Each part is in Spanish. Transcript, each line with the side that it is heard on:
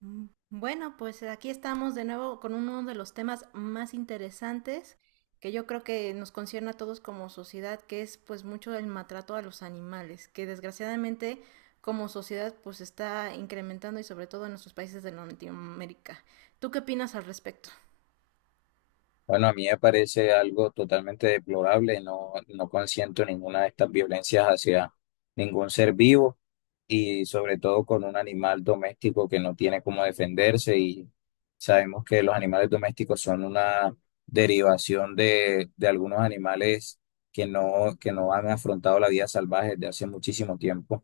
right: Mm, bueno, aquí estamos de nuevo con uno de los temas más interesantes que yo creo que nos concierne a todos como sociedad, que es pues mucho el maltrato a los animales, que desgraciadamente como sociedad pues está incrementando y sobre todo en nuestros países de Latinoamérica. ¿Tú qué opinas al respecto?
left: Bueno, a mí me parece algo totalmente deplorable, no, no consiento ninguna de estas violencias hacia ningún ser vivo y sobre todo con un animal doméstico que no tiene cómo defenderse y sabemos que los animales domésticos son una derivación de algunos animales que no han afrontado la vida salvaje desde hace muchísimo tiempo.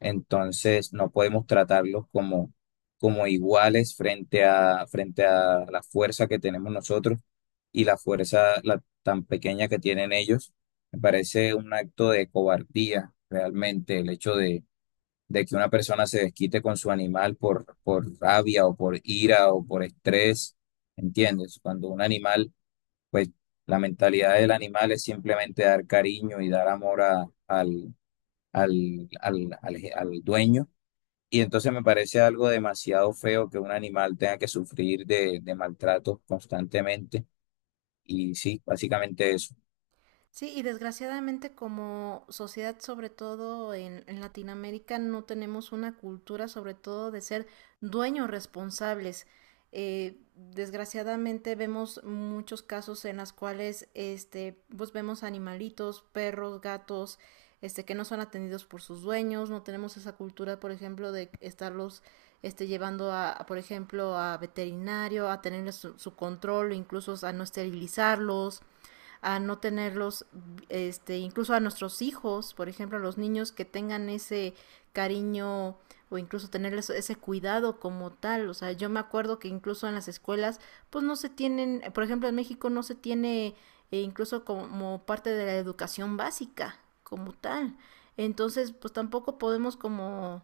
left: Entonces no podemos tratarlos como, como iguales frente a, frente a la fuerza que tenemos nosotros y la fuerza tan pequeña que tienen ellos. Me parece un acto de cobardía realmente el hecho de que una persona se desquite con su animal por rabia o por ira o por estrés, ¿entiendes? Cuando un animal, pues la mentalidad del animal es simplemente dar cariño y dar amor al, al, al, al dueño. Y entonces me parece algo demasiado feo que un animal tenga que sufrir de maltrato constantemente. Y sí, básicamente eso.
right: Sí, y desgraciadamente como sociedad, sobre todo en Latinoamérica, no tenemos una cultura, sobre todo de ser dueños responsables. Desgraciadamente vemos muchos casos en las cuales, este, pues vemos animalitos, perros, gatos, este, que no son atendidos por sus dueños. No tenemos esa cultura, por ejemplo, de estarlos, este, llevando por ejemplo, a veterinario, a tenerles su, su control, incluso a no esterilizarlos a no tenerlos, este, incluso a nuestros hijos, por ejemplo, a los niños que tengan ese cariño o incluso tenerles ese cuidado como tal. O sea, yo me acuerdo que incluso en las escuelas, pues no se tienen, por ejemplo, en México no se tiene e incluso como parte de la educación básica como tal. Entonces, pues tampoco podemos como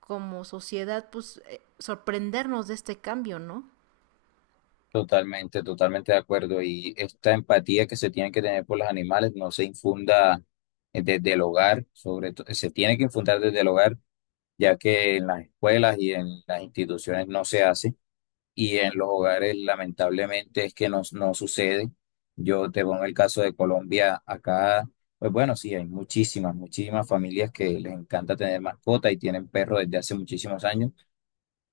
right: como sociedad sorprendernos de este cambio, ¿no?
left: Totalmente, totalmente de acuerdo. Y esta empatía que se tiene que tener por los animales no se infunda desde el hogar, sobre todo, se tiene que infundar desde el hogar, ya que en las escuelas y en las instituciones no se hace, y en los hogares lamentablemente es que no, no sucede. Yo te pongo el caso de Colombia, acá, pues bueno, sí, hay muchísimas, muchísimas familias que les encanta tener mascota y tienen perro desde hace muchísimos años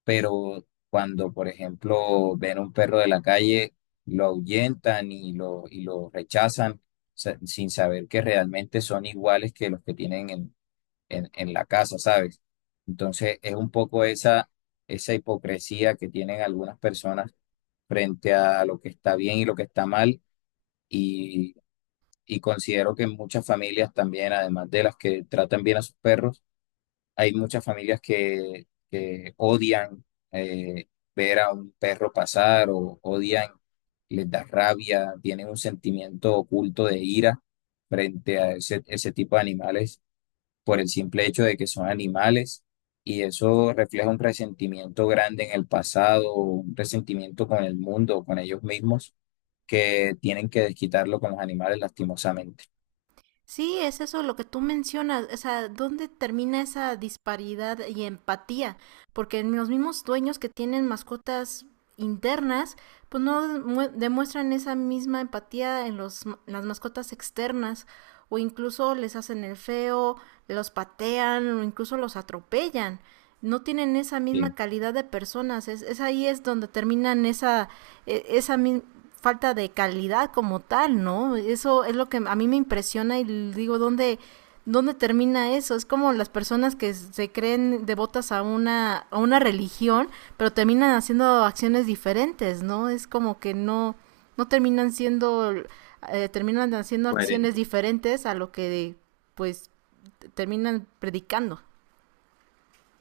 left: pero cuando, por ejemplo, ven un perro de la calle, lo ahuyentan y lo rechazan sin saber que realmente son iguales que los que tienen en la casa, ¿sabes? Entonces es un poco esa, esa hipocresía que tienen algunas personas frente a lo que está bien y lo que está mal y, y considero que en muchas familias también, además de las que tratan bien a sus perros, hay muchas familias que odian eh, ver a un perro pasar o odian, les da rabia, tienen un sentimiento oculto de ira frente a ese, ese tipo de animales por el simple hecho de que son animales y eso refleja un resentimiento grande en el pasado, un resentimiento con el mundo, con ellos mismos, que tienen que desquitarlo con los animales lastimosamente.
right: Sí, es eso lo que tú mencionas, o sea, ¿dónde termina esa disparidad y empatía? Porque en los mismos dueños que tienen mascotas internas, pues no demuestran esa misma empatía en los, las mascotas externas o incluso les hacen el feo, los patean o incluso los atropellan. No tienen esa misma
left: Sí.
right: calidad de personas, es ahí es donde terminan esa, e- esa, mi- falta de calidad como tal, ¿no? Eso es lo que a mí me impresiona y digo, ¿dónde termina eso? Es como las personas que se creen devotas a una religión, pero terminan haciendo acciones diferentes, ¿no? Es como que no, no terminan siendo, terminan haciendo
left: Bueno,
right: acciones diferentes a lo que, pues, terminan predicando.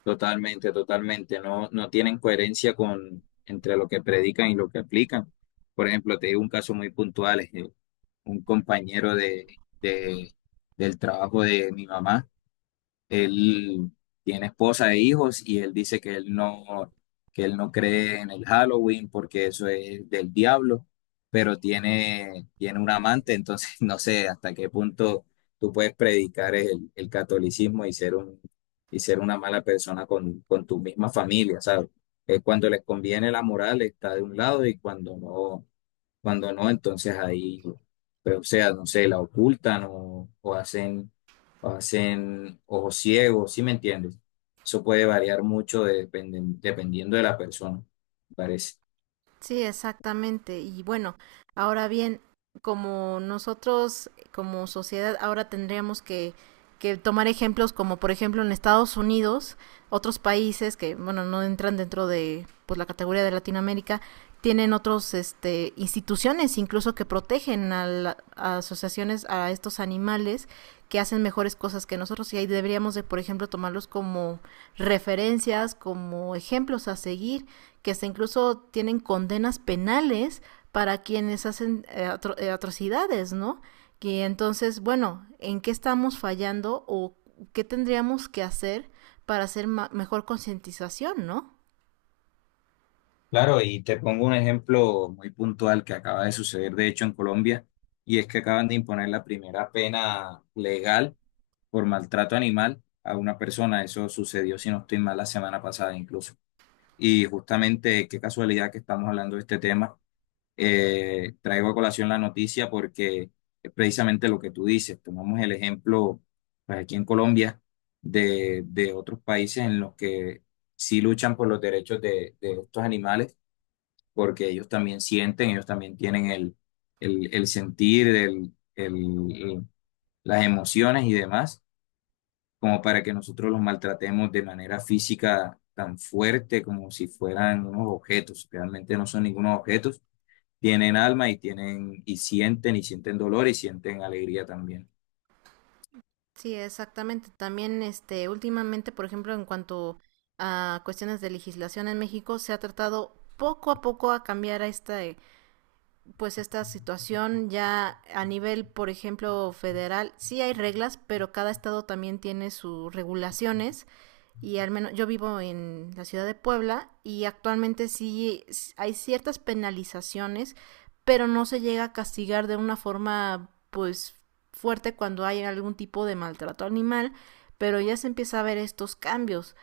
left: totalmente, totalmente. No, no tienen coherencia con entre lo que predican y lo que aplican. Por ejemplo, te digo un caso muy puntual, es que un compañero del trabajo de mi mamá. Él tiene esposa e hijos y él dice que él no cree en el Halloween porque eso es del diablo, pero tiene, tiene un amante, entonces no sé hasta qué punto tú puedes predicar el catolicismo y ser un, y ser una mala persona con tu misma familia, ¿sabes? Es cuando les conviene la moral está de un lado y cuando no, entonces ahí, pues, o sea, no sé, la ocultan o hacen ojos ciegos, ¿sí me entiendes? Eso puede variar mucho dependiendo de la persona, me parece.
right: Sí, exactamente. Y bueno, ahora bien, como nosotros, como sociedad, ahora que tomar ejemplos como, por ejemplo, en Estados Unidos, otros países que, bueno, no entran dentro de pues, la categoría de Latinoamérica, tienen otros este, instituciones incluso que protegen a asociaciones a estos animales que hacen mejores cosas que nosotros y ahí deberíamos de, por ejemplo, tomarlos como referencias, como ejemplos a seguir que hasta incluso tienen condenas penales para quienes hacen atrocidades, ¿no? Que entonces, bueno, ¿en qué estamos fallando o qué tendríamos que hacer para hacer mejor concientización, ¿no?
left: Claro, y te pongo un ejemplo muy puntual que acaba de suceder, de hecho, en Colombia, y es que acaban de imponer la primera pena legal por maltrato animal a una persona. Eso sucedió, si no estoy mal, la semana pasada incluso. Y justamente, qué casualidad que estamos hablando de este tema traigo a colación la noticia porque es precisamente lo que tú dices. Tomamos el ejemplo pues, aquí en Colombia de otros países en los que sí luchan por los derechos de estos animales, porque ellos también sienten, ellos también tienen el sentir, las emociones y demás, como para que nosotros los maltratemos de manera física tan fuerte como si fueran unos objetos. Realmente no son ningunos objetos tienen alma y tienen, y sienten dolor y sienten alegría también.
right: Sí, exactamente. También, este, últimamente, por ejemplo, en cuanto a cuestiones de legislación en México, se ha tratado poco a poco a cambiar a este pues esta situación ya a nivel, por ejemplo, federal, sí hay reglas, pero cada estado también tiene sus regulaciones y al menos yo vivo en la ciudad de Puebla y actualmente sí hay ciertas penalizaciones, pero no se llega a castigar de una forma pues fuerte cuando hay algún tipo de maltrato animal, pero ya se empieza a ver estos cambios.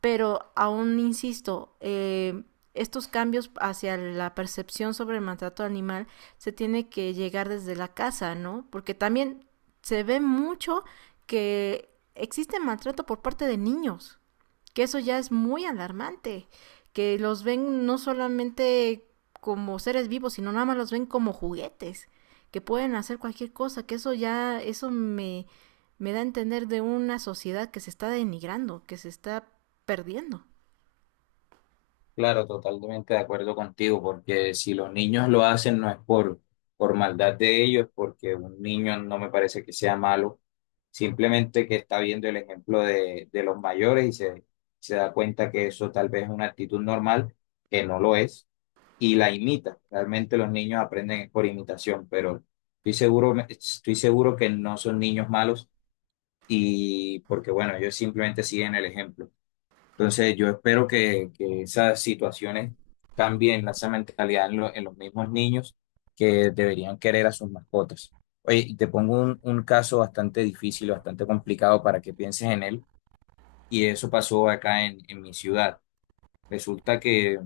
right: Pero aún insisto, estos cambios hacia la percepción sobre el maltrato animal se tiene que llegar desde la casa, ¿no? Porque también se ve mucho que existe maltrato por parte de niños que eso ya es muy alarmante, que los ven no solamente como seres vivos, sino nada más los ven como juguetes, que pueden hacer cualquier cosa, eso me, me da a entender de una sociedad que se está denigrando, que se está perdiendo.
left: Claro, totalmente de acuerdo contigo, porque si los niños lo hacen no es por maldad de ellos, porque un niño no me parece que sea malo, simplemente que está viendo el ejemplo de los mayores y se da cuenta que eso tal vez es una actitud normal, que no lo es, y la imita. Realmente los niños aprenden por imitación, pero estoy seguro que no son niños malos, y porque bueno, ellos simplemente siguen el ejemplo. Entonces yo espero que esas situaciones cambien esa mentalidad en, en los mismos niños que deberían querer a sus mascotas. Oye, y te pongo un caso bastante difícil, bastante complicado para que pienses en él y eso pasó acá en mi ciudad. Resulta que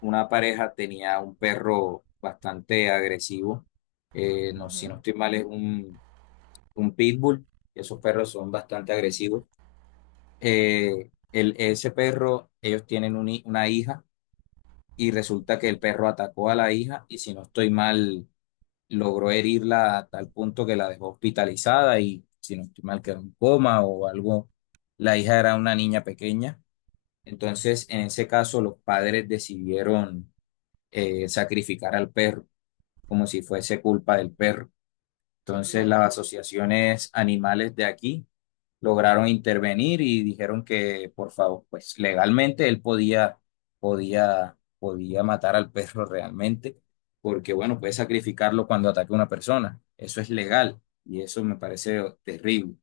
left: una pareja tenía un perro bastante agresivo, no, si
right: Ujú.
left: no estoy mal es un pitbull, esos perros son bastante agresivos el, ese perro, ellos tienen un una hija y resulta que el perro atacó a
right: Sí,
left: la hija y si no estoy mal, logró herirla a tal punto que la dejó hospitalizada y si no estoy mal quedó en coma o algo. La hija era una niña pequeña. Entonces, en ese caso, los padres decidieron sacrificar al perro como si fuese culpa del perro.
right: sí,
left: Entonces,
right: claro.
left: las asociaciones animales de aquí lograron intervenir y dijeron que, por favor, pues legalmente él podía, podía, podía matar al perro realmente, porque bueno, puede sacrificarlo cuando ataque a una persona. Eso es legal y eso me parece terrible.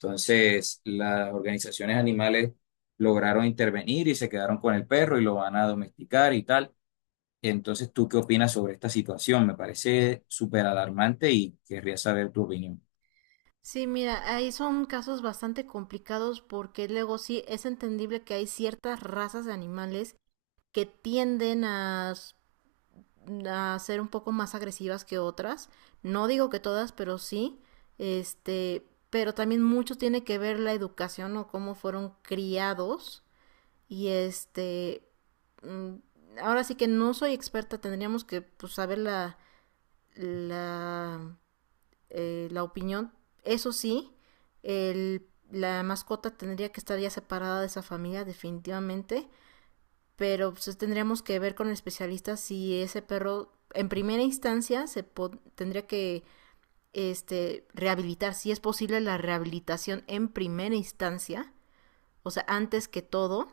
left: Entonces, las organizaciones animales lograron intervenir y se quedaron con el perro y lo van a domesticar y tal. Entonces, ¿tú qué opinas sobre esta situación? Me parece súper alarmante y querría saber tu opinión
right: Sí, mira, ahí son casos bastante complicados porque luego sí es entendible que hay ciertas razas de animales que tienden a ser un poco más agresivas que otras. No digo que todas, pero sí. Este, pero también mucho tiene que ver la educación o cómo fueron criados. Y este, mm, ahora sí que no soy experta, tendríamos que pues, saber la, la opinión. Eso sí, el, la mascota tendría que estar ya separada de esa familia definitivamente pero pues, tendríamos que ver con el especialista si ese perro en primera instancia tendría que este, rehabilitar, si es posible la rehabilitación en primera instancia, o sea, antes que todo,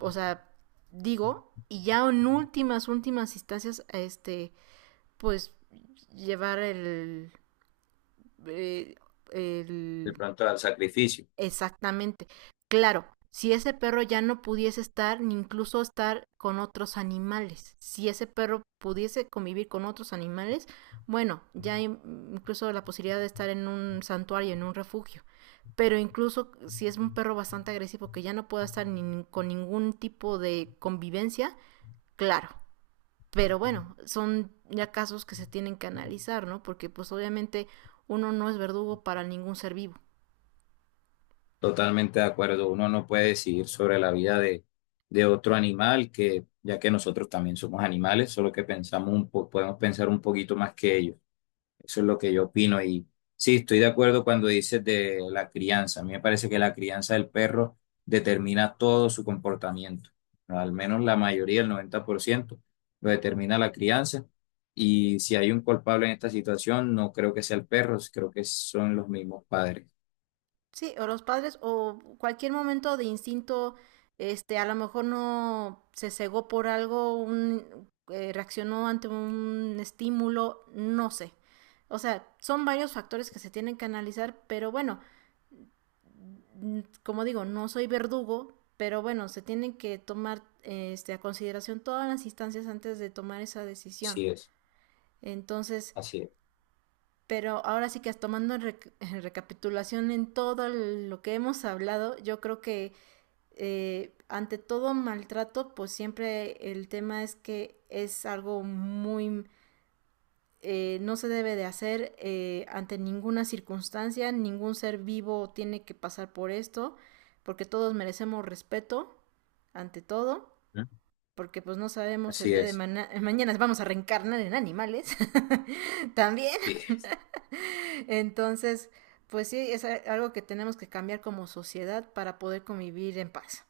right: o sea, digo, y ya en últimas, últimas instancias, este, pues llevar el,
left: de
right: el
left: pronto al sacrificio.
right: Exactamente. Claro, si ese perro ya no pudiese estar, ni incluso estar con otros animales, si ese perro pudiese convivir con otros animales, bueno, ya hay incluso la posibilidad de estar en un santuario, en un refugio. Pero incluso si es un perro bastante agresivo que ya no pueda estar ni con ningún tipo de convivencia, claro. Pero bueno, son ya casos que se tienen que analizar, ¿no? Porque pues obviamente uno no es verdugo para ningún ser vivo.
left: Totalmente de acuerdo. Uno no puede decidir sobre la vida de otro animal, que ya que nosotros también somos animales, solo que pensamos un podemos pensar un poquito más que ellos. Eso es lo que yo opino. Y sí, estoy de acuerdo cuando dices de la crianza. A mí me parece que la crianza del perro determina todo su comportamiento. Al menos la mayoría, el 90% lo determina la crianza. Y si hay un culpable en esta situación, no creo que sea el perro, creo que son los mismos padres.
right: Sí, o los padres, o cualquier momento de instinto, este, a lo mejor no se cegó por algo, reaccionó ante un estímulo, no sé. O sea, son varios factores que se tienen que analizar, pero bueno, como digo, no soy verdugo, pero bueno, se tienen que tomar este, a consideración todas las instancias antes de tomar esa decisión.
left: Así es,
right: Entonces,
left: así es.
right: pero ahora sí que tomando en recapitulación en lo que hemos hablado, yo creo que ante todo maltrato, pues siempre el tema es que es algo muy... No se debe de hacer ante ninguna circunstancia, ningún ser vivo tiene que pasar por esto, porque todos merecemos respeto, ante todo, porque pues no sabemos el
left: Así
right: día de
left: es,
right: ma mañana vamos a reencarnar en animales también.
left: sí,
right: Entonces, pues sí, es algo que tenemos que cambiar como sociedad para poder convivir en paz.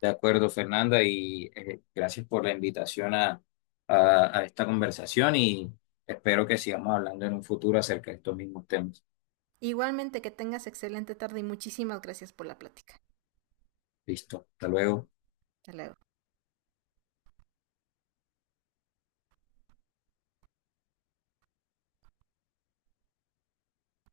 left: de acuerdo, Fernanda, y gracias por la invitación a, a esta conversación y espero que sigamos hablando en un futuro acerca de estos mismos temas.
right: Igualmente que tengas excelente tarde y muchísimas gracias por la plática.
left: Listo, hasta luego.
right: Hasta luego.